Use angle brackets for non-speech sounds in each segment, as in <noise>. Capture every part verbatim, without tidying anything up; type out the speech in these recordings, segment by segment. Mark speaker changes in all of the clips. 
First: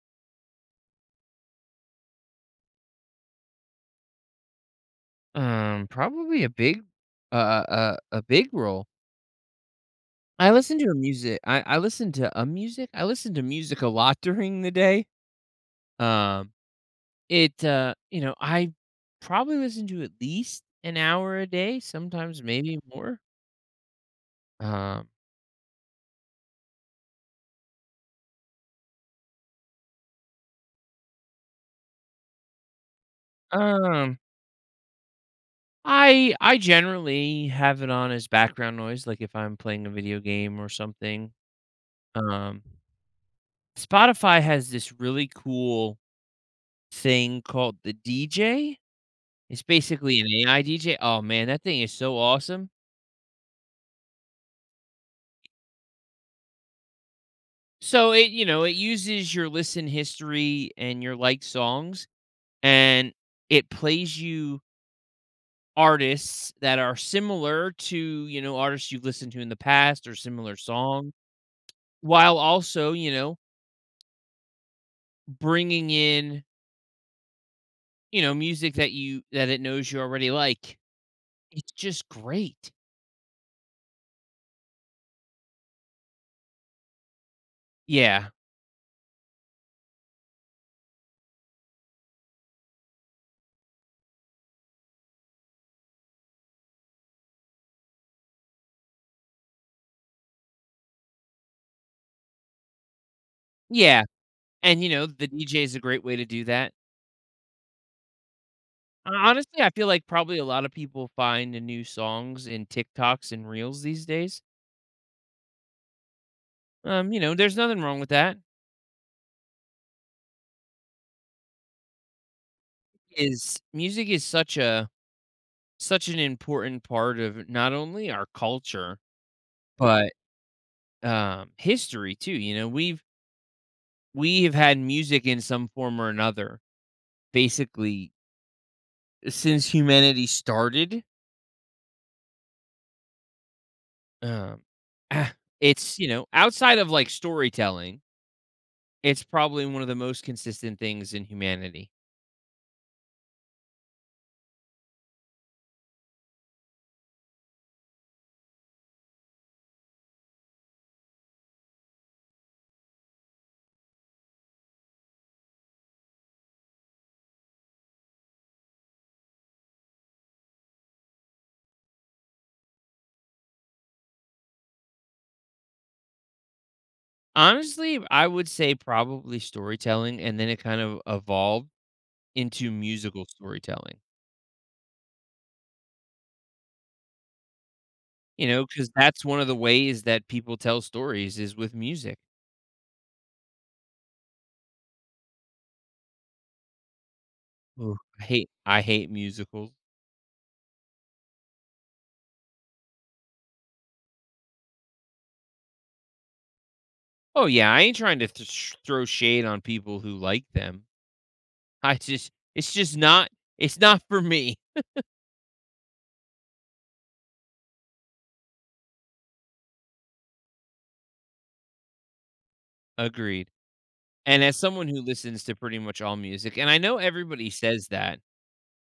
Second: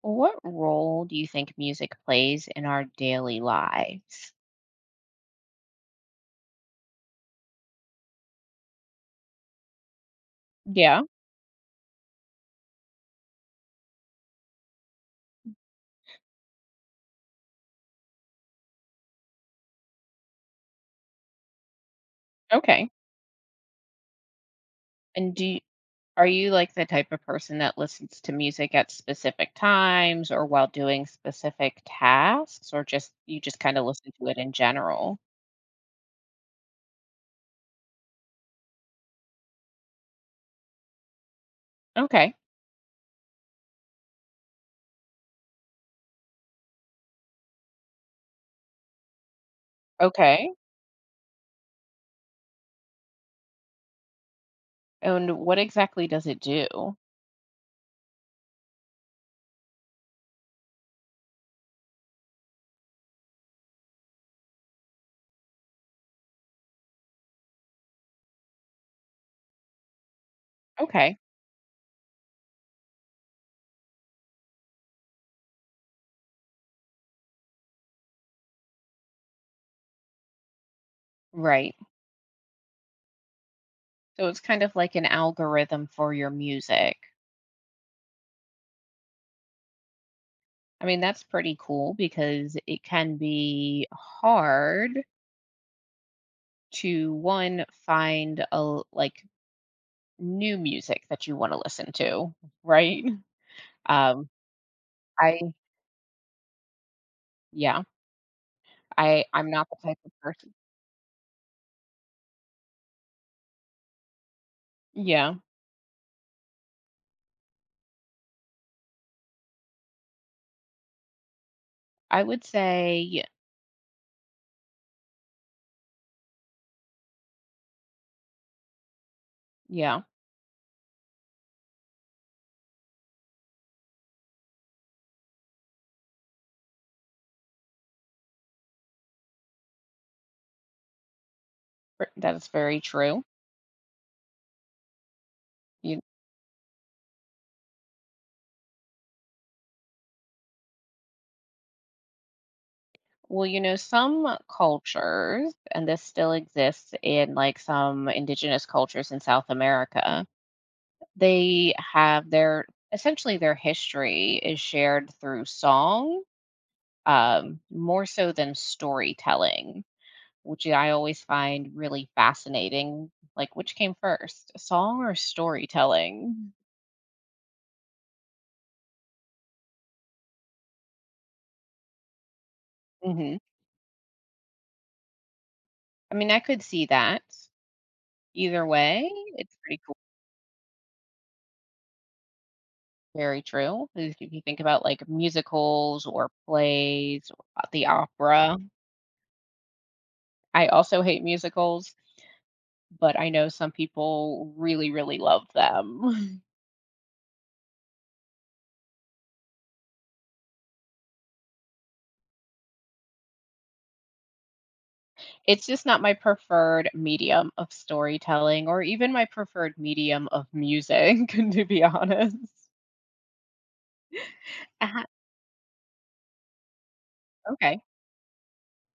Speaker 1: What role do you think music plays in our daily lives?
Speaker 2: Um, probably a big uh, uh, uh, a big role. I listen to a
Speaker 1: Yeah.
Speaker 2: music I I listen to a music I listen to music a lot <laughs> during the day. Um, it, uh, you know, I probably listen to at least an hour a day, sometimes maybe
Speaker 1: Okay.
Speaker 2: more. Um,
Speaker 1: And do you, are you like the type of person that listens to music at specific times or while doing specific tasks or just you just kind of listen
Speaker 2: um,
Speaker 1: to it in general?
Speaker 2: I I generally have it on as background noise, like if I'm playing a video game or something.
Speaker 1: Okay.
Speaker 2: Um, Spotify has this really cool thing called the D J. It's basically an
Speaker 1: Okay.
Speaker 2: A I D J. Oh man, that thing is so awesome.
Speaker 1: And what exactly does it do?
Speaker 2: So it, you know, it uses your listen history and your like songs, and it plays you artists that are similar to, you know, artists you've listened to in the past or similar songs,
Speaker 1: Okay.
Speaker 2: while also, you know, bringing in, you know, music that you that it knows you already like. It's
Speaker 1: Right.
Speaker 2: just great.
Speaker 1: So it's kind of like an algorithm for your music.
Speaker 2: Yeah.
Speaker 1: I mean, that's pretty cool because it can be hard to one find a like new music that you want to listen to, right?
Speaker 2: Yeah.
Speaker 1: Um,
Speaker 2: And you know, the
Speaker 1: I
Speaker 2: D J is a great way to do that.
Speaker 1: yeah,
Speaker 2: Hon
Speaker 1: I I'm
Speaker 2: honestly,
Speaker 1: not
Speaker 2: I
Speaker 1: the
Speaker 2: feel
Speaker 1: type
Speaker 2: like
Speaker 1: of
Speaker 2: probably a
Speaker 1: person.
Speaker 2: lot of people find the new songs in TikToks and Reels these days.
Speaker 1: Yeah,
Speaker 2: Um, you know, there's nothing wrong with that.
Speaker 1: I would say yeah,
Speaker 2: Is music is such a such an important part of not only our culture,
Speaker 1: yeah,
Speaker 2: but, um, history too, you know? We've we have had music in some form or another basically since humanity started.
Speaker 1: ver- that is very true.
Speaker 2: Um, ah, it's,
Speaker 1: You
Speaker 2: you know, outside of, like, storytelling, it's probably one of the most consistent things in humanity.
Speaker 1: Well, you know, some cultures, and this still exists in like some indigenous cultures in South America, they have their essentially their history is shared through song, um, more so than storytelling, which I always find really fascinating. Like, which came first, a song or storytelling?
Speaker 2: Honestly, I would say probably storytelling, and then it kind of evolved into musical
Speaker 1: Hmm.
Speaker 2: storytelling,
Speaker 1: I mean, I could see that
Speaker 2: you
Speaker 1: either
Speaker 2: know, because
Speaker 1: way.
Speaker 2: that's one of
Speaker 1: It's
Speaker 2: the
Speaker 1: pretty cool.
Speaker 2: ways that people tell stories is with music.
Speaker 1: Very true. If if you think about like musicals or plays or the
Speaker 2: Ooh, I hate
Speaker 1: opera,
Speaker 2: I hate musicals.
Speaker 1: I also hate musicals, but I know some people really, really love them.
Speaker 2: Oh, yeah, I ain't trying to th sh throw shade on people who like them. I just it's just not it's not for me. <laughs>
Speaker 1: <laughs> It's just not my preferred medium of storytelling or even my preferred medium of music, <laughs> to be honest.
Speaker 2: Agreed, and as someone who
Speaker 1: uh
Speaker 2: listens to pretty much all music, and I know everybody
Speaker 1: Okay.
Speaker 2: says that,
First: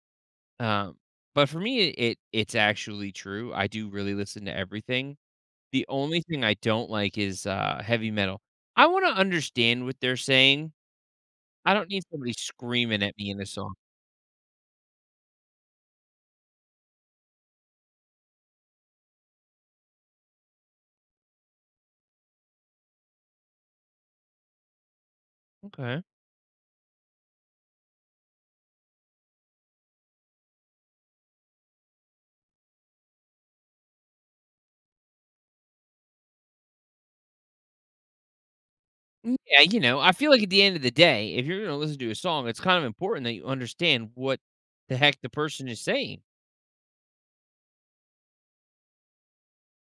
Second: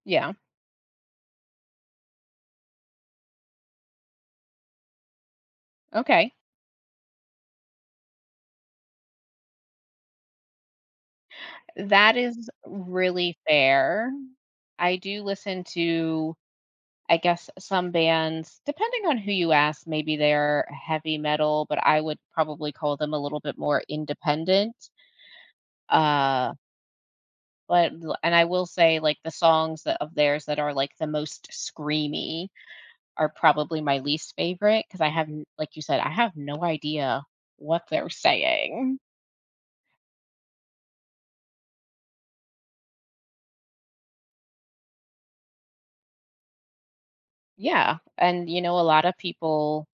Speaker 1: Yeah,
Speaker 2: um, but for me, it it's actually true. I do really listen to everything. The only
Speaker 1: okay.
Speaker 2: thing I don't like is, uh, heavy metal. I wanna understand what they're saying. I don't need
Speaker 1: That
Speaker 2: somebody
Speaker 1: is
Speaker 2: screaming at me
Speaker 1: really
Speaker 2: in a song.
Speaker 1: fair. I do listen to, I guess, some bands, depending on who you ask, maybe they're heavy metal, but I would probably call them a little bit more independent.
Speaker 2: Okay.
Speaker 1: Uh, but l And I will say, like, the songs that of theirs that are, like, the most screamy are probably my least favorite because I have n like you said, I have no idea what they're saying.
Speaker 2: Mm, yeah, you know, I feel like at the end of the day, if you're gonna listen to a song, it's kind of important that you understand what the heck the person is saying.
Speaker 1: Yeah, and, you know, a lot of people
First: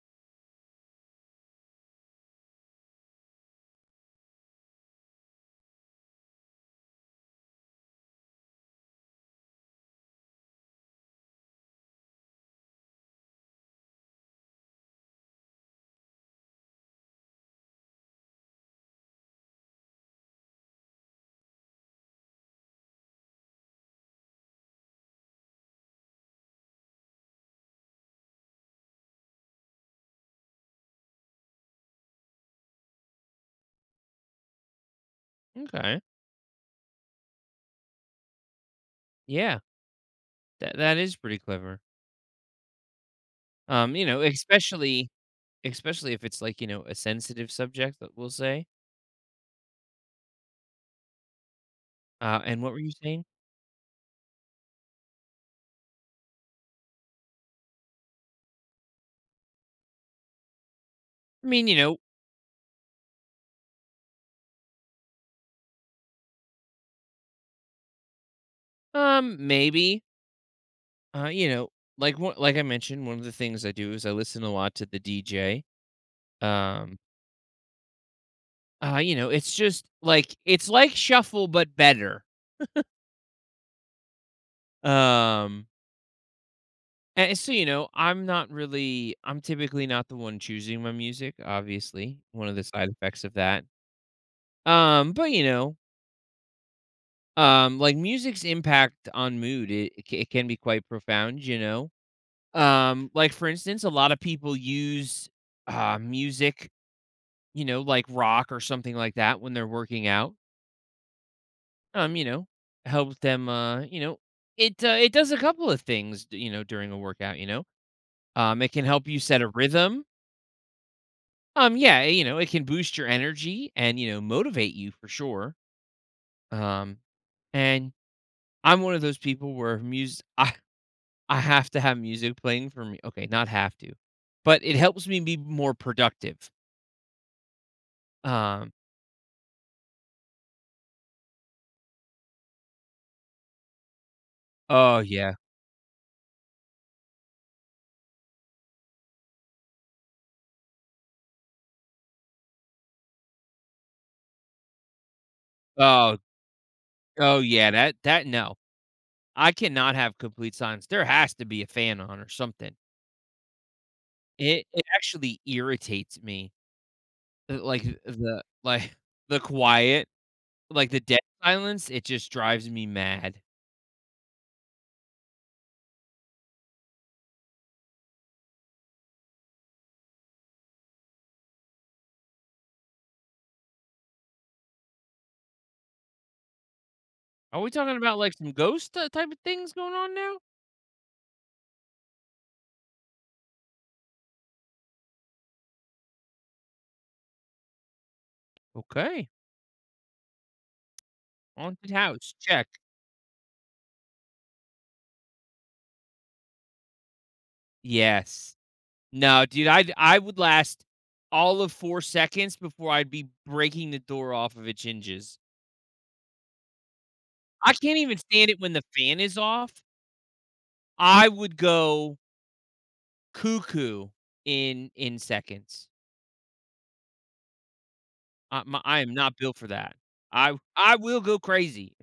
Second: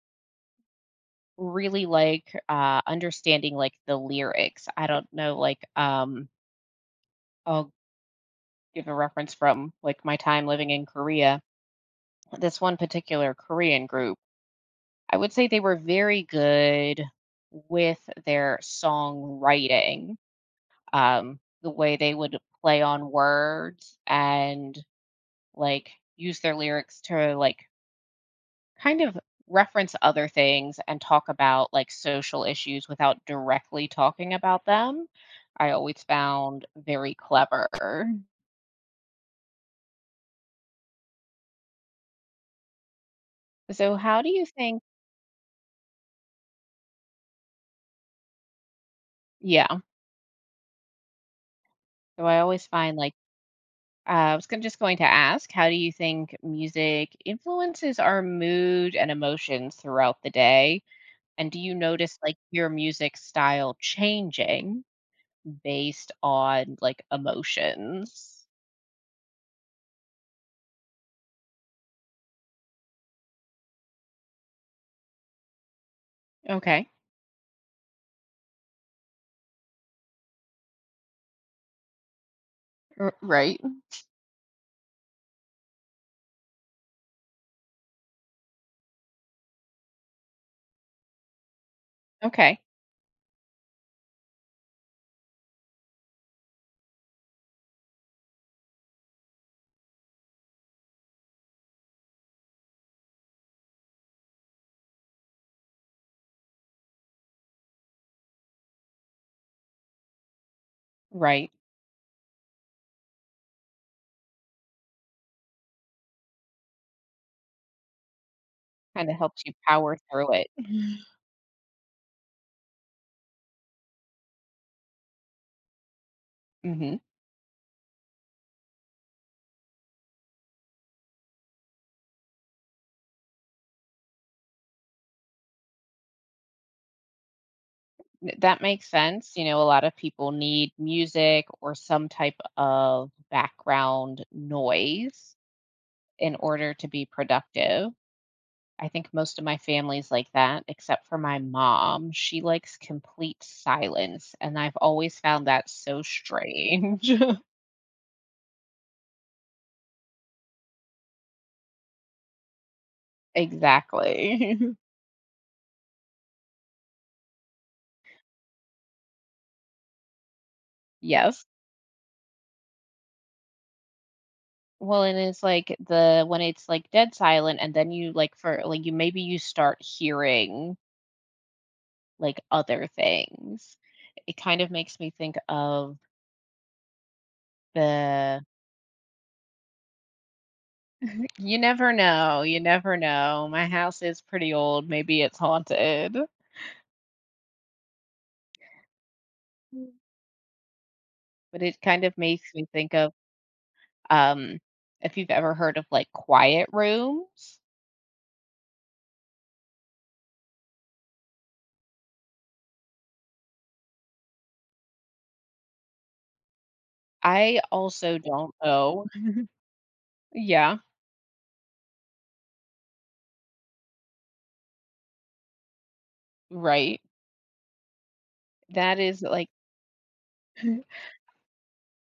Speaker 1: really like, uh, understanding, like, the lyrics. I don't know, like, um, I'll give a reference from, like, my time living in Korea. This one particular Korean group, I would say they were very good with their songwriting, um, the way they would play on words and, like, use their lyrics to, like kind of reference other things and talk about like social issues without directly talking about them, I
Speaker 2: Okay.
Speaker 1: always found very clever.
Speaker 2: Yeah. That that is pretty clever.
Speaker 1: So,
Speaker 2: Um, you know,
Speaker 1: how do you think?
Speaker 2: especially especially if it's like, you know, a sensitive subject that we'll say.
Speaker 1: Yeah. So, I
Speaker 2: Uh, and
Speaker 1: always
Speaker 2: what were you
Speaker 1: find like,
Speaker 2: saying?
Speaker 1: uh, I was gonna, just going to ask, how do you think music influences our mood and emotions throughout the day?
Speaker 2: I
Speaker 1: And do
Speaker 2: mean,
Speaker 1: you
Speaker 2: you know,
Speaker 1: notice like your music style changing based on like emotions?
Speaker 2: um, maybe Uh, you know, like one like I mentioned, one of the things I do is I listen a lot to the D J.
Speaker 1: Okay.
Speaker 2: Um, uh, you know, it's just like it's like shuffle but better.
Speaker 1: R- right.
Speaker 2: Um, and so you know, I'm not really I'm typically not the one choosing my music, obviously. One of
Speaker 1: Okay.
Speaker 2: the side effects of that. Um, but you know, um like music's impact on mood it, it ca- it can be quite profound, you know. Um, like for instance, a lot of people use uh music you know, like rock or something like that when they're working out.
Speaker 1: Right.
Speaker 2: Um, you know, helps them. Uh, you know, it uh, it does a couple of things. d- You know, during a workout. You know, um, it can help
Speaker 1: Kinda
Speaker 2: you set
Speaker 1: helps
Speaker 2: a
Speaker 1: you power
Speaker 2: rhythm.
Speaker 1: through it.
Speaker 2: Um, yeah, you know, it can boost your energy and you know motivate you for sure.
Speaker 1: Mhm.
Speaker 2: Um, and I'm one of those people where music. I I have to have music playing for me. Okay, not have to, but it helps me be more productive.
Speaker 1: Th that
Speaker 2: Um.
Speaker 1: makes sense, you know, a lot of people need music or some type of background
Speaker 2: Oh
Speaker 1: noise
Speaker 2: yeah.
Speaker 1: in order to be productive. I think most of my family's like that, except for my mom, she likes complete silence, and I've always found that so
Speaker 2: Oh
Speaker 1: strange.
Speaker 2: oh
Speaker 1: <laughs>
Speaker 2: yeah. That that No. I cannot have complete silence. There has to be a fan on or something.
Speaker 1: Exactly.
Speaker 2: It
Speaker 1: <laughs>
Speaker 2: it actually irritates me, uh, like, the like, <laughs> the quiet, like, the dead
Speaker 1: Yes.
Speaker 2: silence, it just drives me mad.
Speaker 1: Well, and it's like the when it's, like, dead silent and then you, like, for like, you maybe you start hearing like, other things. It kind of makes me think of
Speaker 2: Are we talking about, like,
Speaker 1: the
Speaker 2: some ghost t type of things going on now?
Speaker 1: you never know, you never know. My house is pretty old, maybe it's haunted.
Speaker 2: Okay.
Speaker 1: Mm. But it
Speaker 2: Haunted
Speaker 1: kind of
Speaker 2: house,
Speaker 1: makes me
Speaker 2: check.
Speaker 1: think of, um, if you've ever heard of, like, quiet rooms?
Speaker 2: Yes. No, dude, i I would last all of four seconds before I'd be breaking the door off of its hinges.
Speaker 1: I
Speaker 2: I can't even
Speaker 1: also
Speaker 2: stand
Speaker 1: don't
Speaker 2: it when the
Speaker 1: know.
Speaker 2: fan is off.
Speaker 1: Yeah,
Speaker 2: I would go cuckoo in in seconds.
Speaker 1: right.
Speaker 2: I my
Speaker 1: That
Speaker 2: I am
Speaker 1: is,
Speaker 2: not
Speaker 1: like,
Speaker 2: built for that. I
Speaker 1: <laughs>
Speaker 2: I will go crazy.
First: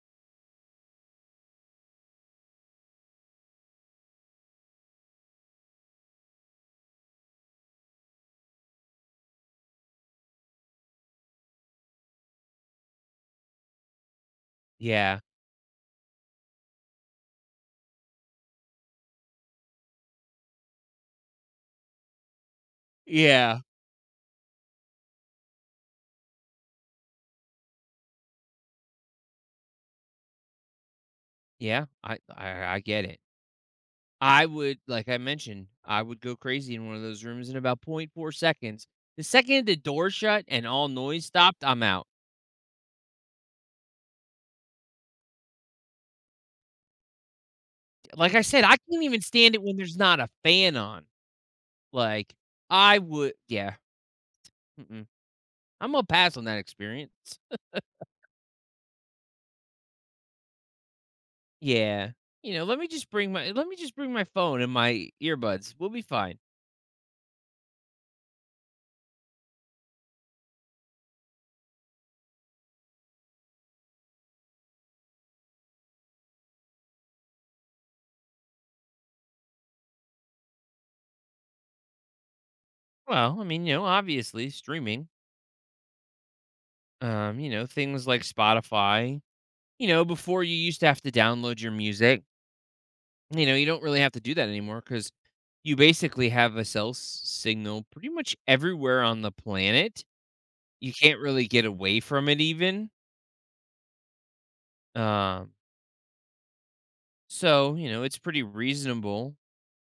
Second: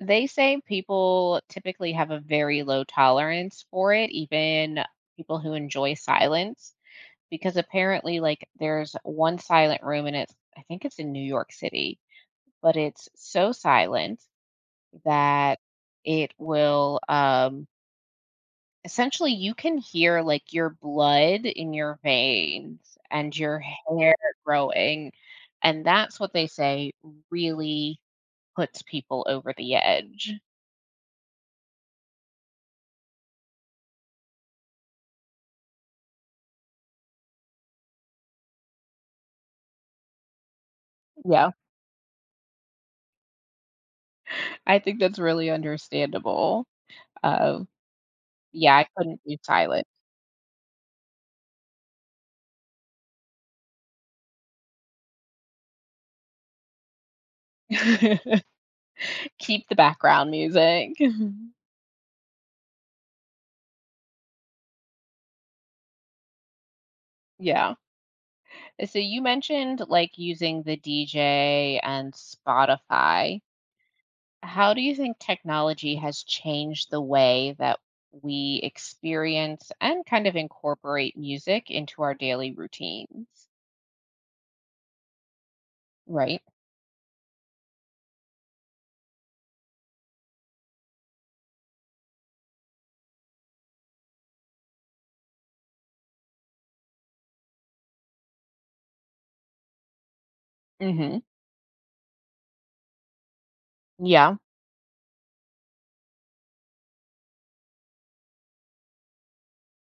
Speaker 1: they say people typically have a very low tolerance for it, even people who enjoy silence, because apparently like there's one silent room and it's I think it's in New York City, but it's so silent
Speaker 2: Yeah.
Speaker 1: that it will um essentially you can hear like your blood in your veins and your
Speaker 2: Yeah.
Speaker 1: hair growing, and that's what they say really puts people over the edge.
Speaker 2: Yeah. I I I get it. I would like I mentioned, I would go crazy in one of those rooms in about point four seconds. The second the door shut and all noise
Speaker 1: Yeah.
Speaker 2: stopped, I'm out.
Speaker 1: <laughs> I think that's really understandable. Uh,
Speaker 2: Like I said,
Speaker 1: yeah,
Speaker 2: I
Speaker 1: I
Speaker 2: can't
Speaker 1: couldn't
Speaker 2: even
Speaker 1: do
Speaker 2: stand it when
Speaker 1: silent.
Speaker 2: there's not a fan on. Like I would yeah. Mm-mm. I'm gonna pass on that experience.
Speaker 1: <laughs> Keep the background music. <laughs>
Speaker 2: Yeah. You know, let me just bring my let me just bring my phone and my earbuds. We'll be fine.
Speaker 1: Yeah. So you mentioned like using the D J and Spotify. How do you think technology has changed the way that we experience and kind of incorporate music into our daily
Speaker 2: Well, I
Speaker 1: routines?
Speaker 2: mean, you know, obviously streaming.
Speaker 1: Right.
Speaker 2: Um, you know, things like Spotify. You know, before you used to have to download your music. You know, you don't really have to do that anymore cuz you basically have a cell s- signal pretty much everywhere on the planet. You can't
Speaker 1: Mhm.
Speaker 2: really get away from it even.
Speaker 1: Yeah.
Speaker 2: Um, so, you know, it's pretty reasonable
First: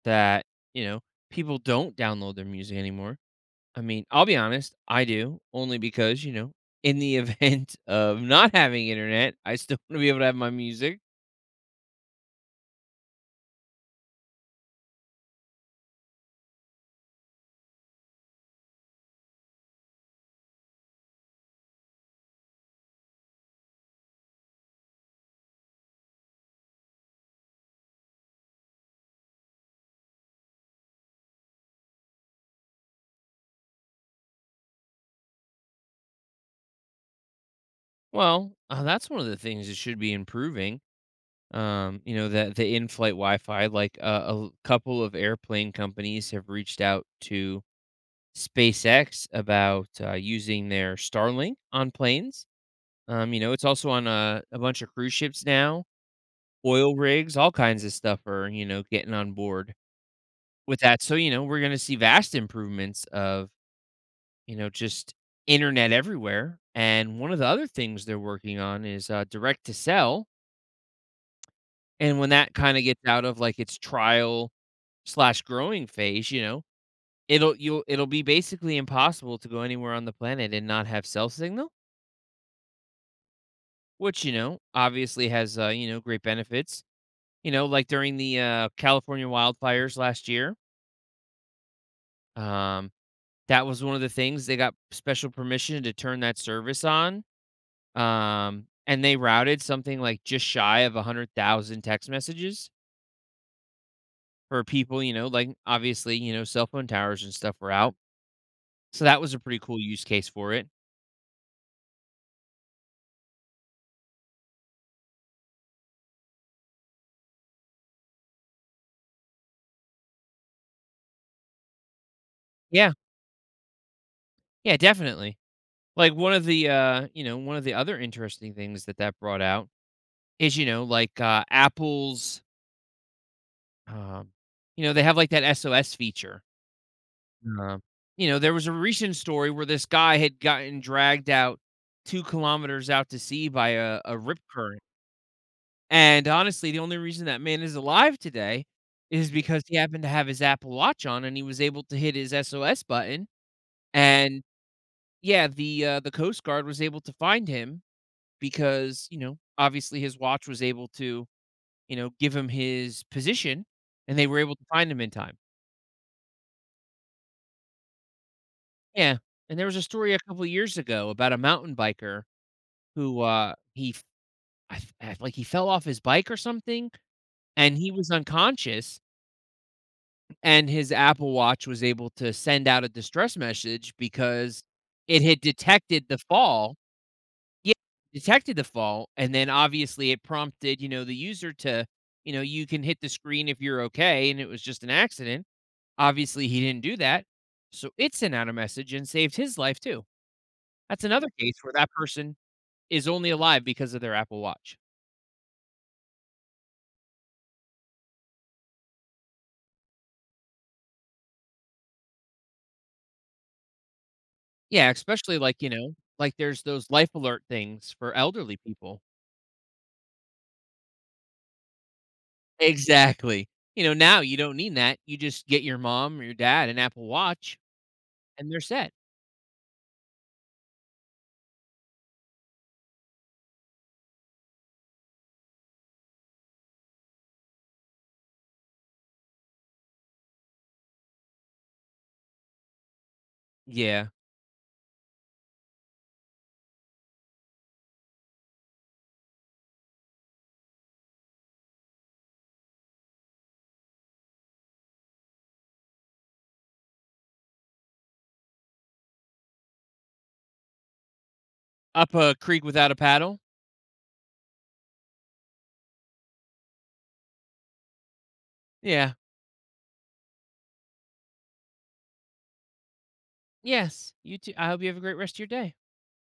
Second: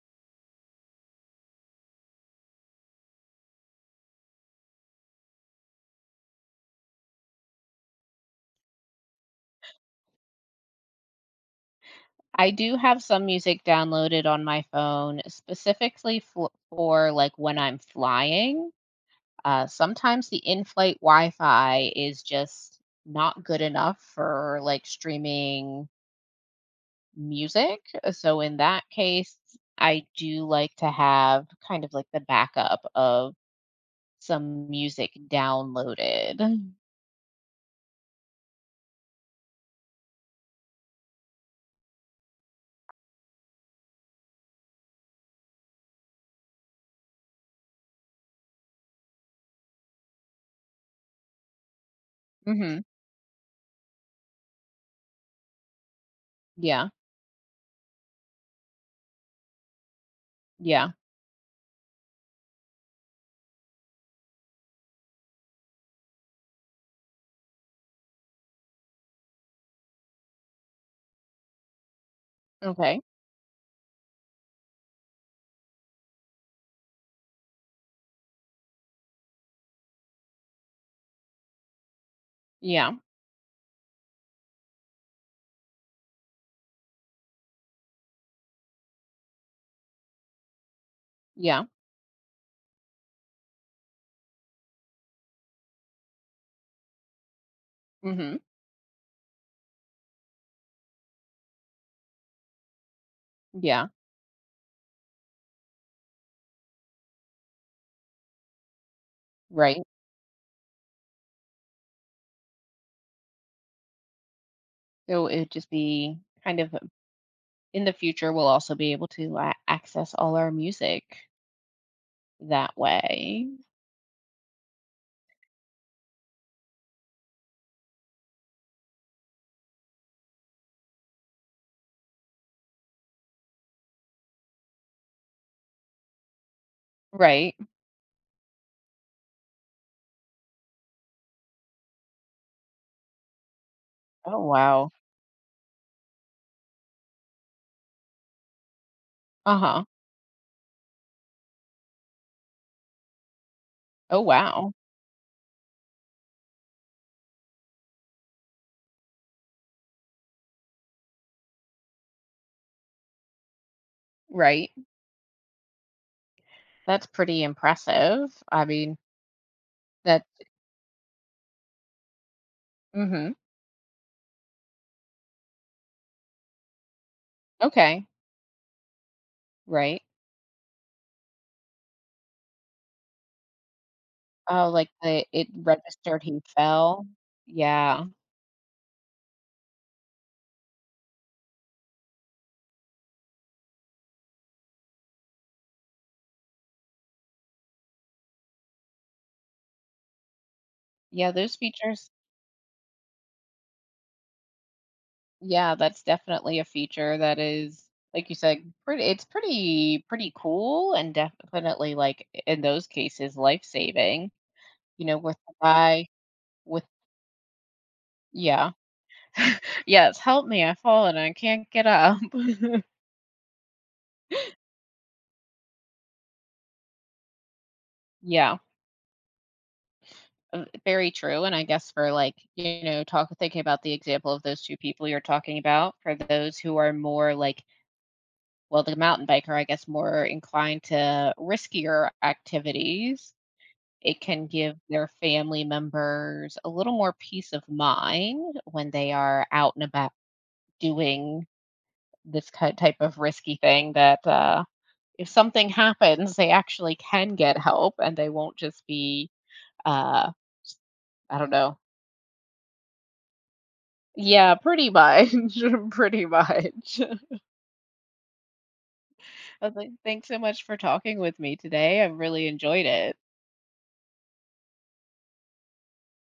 Speaker 2: that, you know, people don't download their music anymore. I mean, I'll be honest, I do, only because, you know, in the event <laughs> of not having internet, I still want to be able to have my music.
Speaker 1: I do have some music downloaded on my phone specifically for, for like when I'm flying. Uh, sometimes the in-flight Wi-Fi is just not good enough for like streaming music. So in that case, I do like to have kind of like the backup of some music downloaded.
Speaker 2: Well, uh, that's one of the things that should be improving. Um, you know, that the in-flight Wi-Fi, like uh, a l- couple of airplane companies have reached out to SpaceX about uh, using their Starlink on planes.
Speaker 1: Mhm.
Speaker 2: Um, you know, it's also on a, a bunch of cruise ships now,
Speaker 1: Yeah.
Speaker 2: oil rigs, all kinds of stuff are, you know, getting on board. With
Speaker 1: Yeah.
Speaker 2: that, so, you know, we're gonna see vast improvements of, you know, just internet everywhere, and one of the other things they're working on is, uh, direct to sell. And when that kinda
Speaker 1: Okay.
Speaker 2: gets out of, like, its trial slash growing phase, you know, it'll you'll it'll be basically impossible to go anywhere on the planet and not have cell signal,
Speaker 1: Yeah.
Speaker 2: which, you know, obviously has, uh, you know, great benefits, you know, like during the, uh, California wildfires last year,
Speaker 1: Yeah.
Speaker 2: um, that was one of the things, they got special permission to turn that service on,
Speaker 1: Mhm.
Speaker 2: um, and they routed something like just shy of one hundred thousand text messages
Speaker 1: Yeah.
Speaker 2: for people, you know, like, obviously, you know, cell phone towers and stuff were out, so that was a pretty cool
Speaker 1: Right.
Speaker 2: use case for it.
Speaker 1: So it would just be kind of um, in the future we'll also be able to a- access all our music that
Speaker 2: Yeah,
Speaker 1: way.
Speaker 2: yeah, definitely. Like, one of the, uh, you know, one of the other interesting things that that brought out is, you know, like, uh, Apple's, um, you know, they have, like, that S O S feature.
Speaker 1: Right.
Speaker 2: Uh, you know, there was a recent story where this guy had gotten dragged out two kilometers out to sea by a a rip
Speaker 1: Oh
Speaker 2: current,
Speaker 1: wow.
Speaker 2: and, honestly, the only reason that man is alive today is because he
Speaker 1: Uh-huh.
Speaker 2: happened to have his Apple Watch on, and he was able to hit his S O S button,
Speaker 1: Oh
Speaker 2: and
Speaker 1: wow.
Speaker 2: yeah, the, uh, the Coast Guard was able to find him because, you know, obviously, his watch was able to, you know, give him his position, and they were able to
Speaker 1: Right.
Speaker 2: find him in time.
Speaker 1: That's pretty impressive. I mean,
Speaker 2: Yeah, and there was a story a
Speaker 1: that
Speaker 2: couple years ago about a mountain biker who,
Speaker 1: mhm.
Speaker 2: uh, he f I f I like, he fell off his bike or something, and he
Speaker 1: Okay.
Speaker 2: was unconscious,
Speaker 1: Right.
Speaker 2: and his Apple Watch was able to send out a distress message because
Speaker 1: Oh, like
Speaker 2: it
Speaker 1: the
Speaker 2: had
Speaker 1: it
Speaker 2: detected the
Speaker 1: registered he
Speaker 2: fall.
Speaker 1: fell?
Speaker 2: Yeah,
Speaker 1: Yeah.
Speaker 2: detected the fall, and then obviously it prompted, you know, the user to, you know, "You can hit the screen if you're okay," and it was just an accident. Obviously, he didn't do that, so it sent out a message and saved his life too. That's another
Speaker 1: Yeah,
Speaker 2: case
Speaker 1: those
Speaker 2: where that
Speaker 1: features
Speaker 2: person is only alive because of their Apple Watch.
Speaker 1: yeah, that's definitely a feature that is, like you said, pretty it's pretty pretty cool and definitely, like, in those cases, life-saving,
Speaker 2: Yeah,
Speaker 1: you know, with
Speaker 2: especially
Speaker 1: the
Speaker 2: like, you know,
Speaker 1: guy
Speaker 2: like there's
Speaker 1: with
Speaker 2: those life alert things for elderly
Speaker 1: yeah.
Speaker 2: people.
Speaker 1: <laughs> "Yes, help me, I've fallen, I can't get up." <laughs>
Speaker 2: Exactly. You know, now you don't need that. You just get your mom or your dad an Apple Watch and
Speaker 1: Yeah,
Speaker 2: they're set.
Speaker 1: uh, very true, and I guess for, like, you know, talk thinking about the example of those two people you're talking about, for those who are more, like, well, the mountain biker, I guess, more inclined to riskier activities.
Speaker 2: Yeah.
Speaker 1: It can give their family members a little more peace of mind when they are out and about doing this ki- type of risky thing that uh, if something happens, they actually can get help and they won't just be, uh, I don't know.
Speaker 2: Up a creek without a paddle.
Speaker 1: Yeah, pretty much. <laughs> Pretty much. <laughs>
Speaker 2: Yeah.
Speaker 1: I was like, thanks so much for talking with me today. I really enjoyed it.
Speaker 2: Yes. You too. I hope you have a great rest of your day.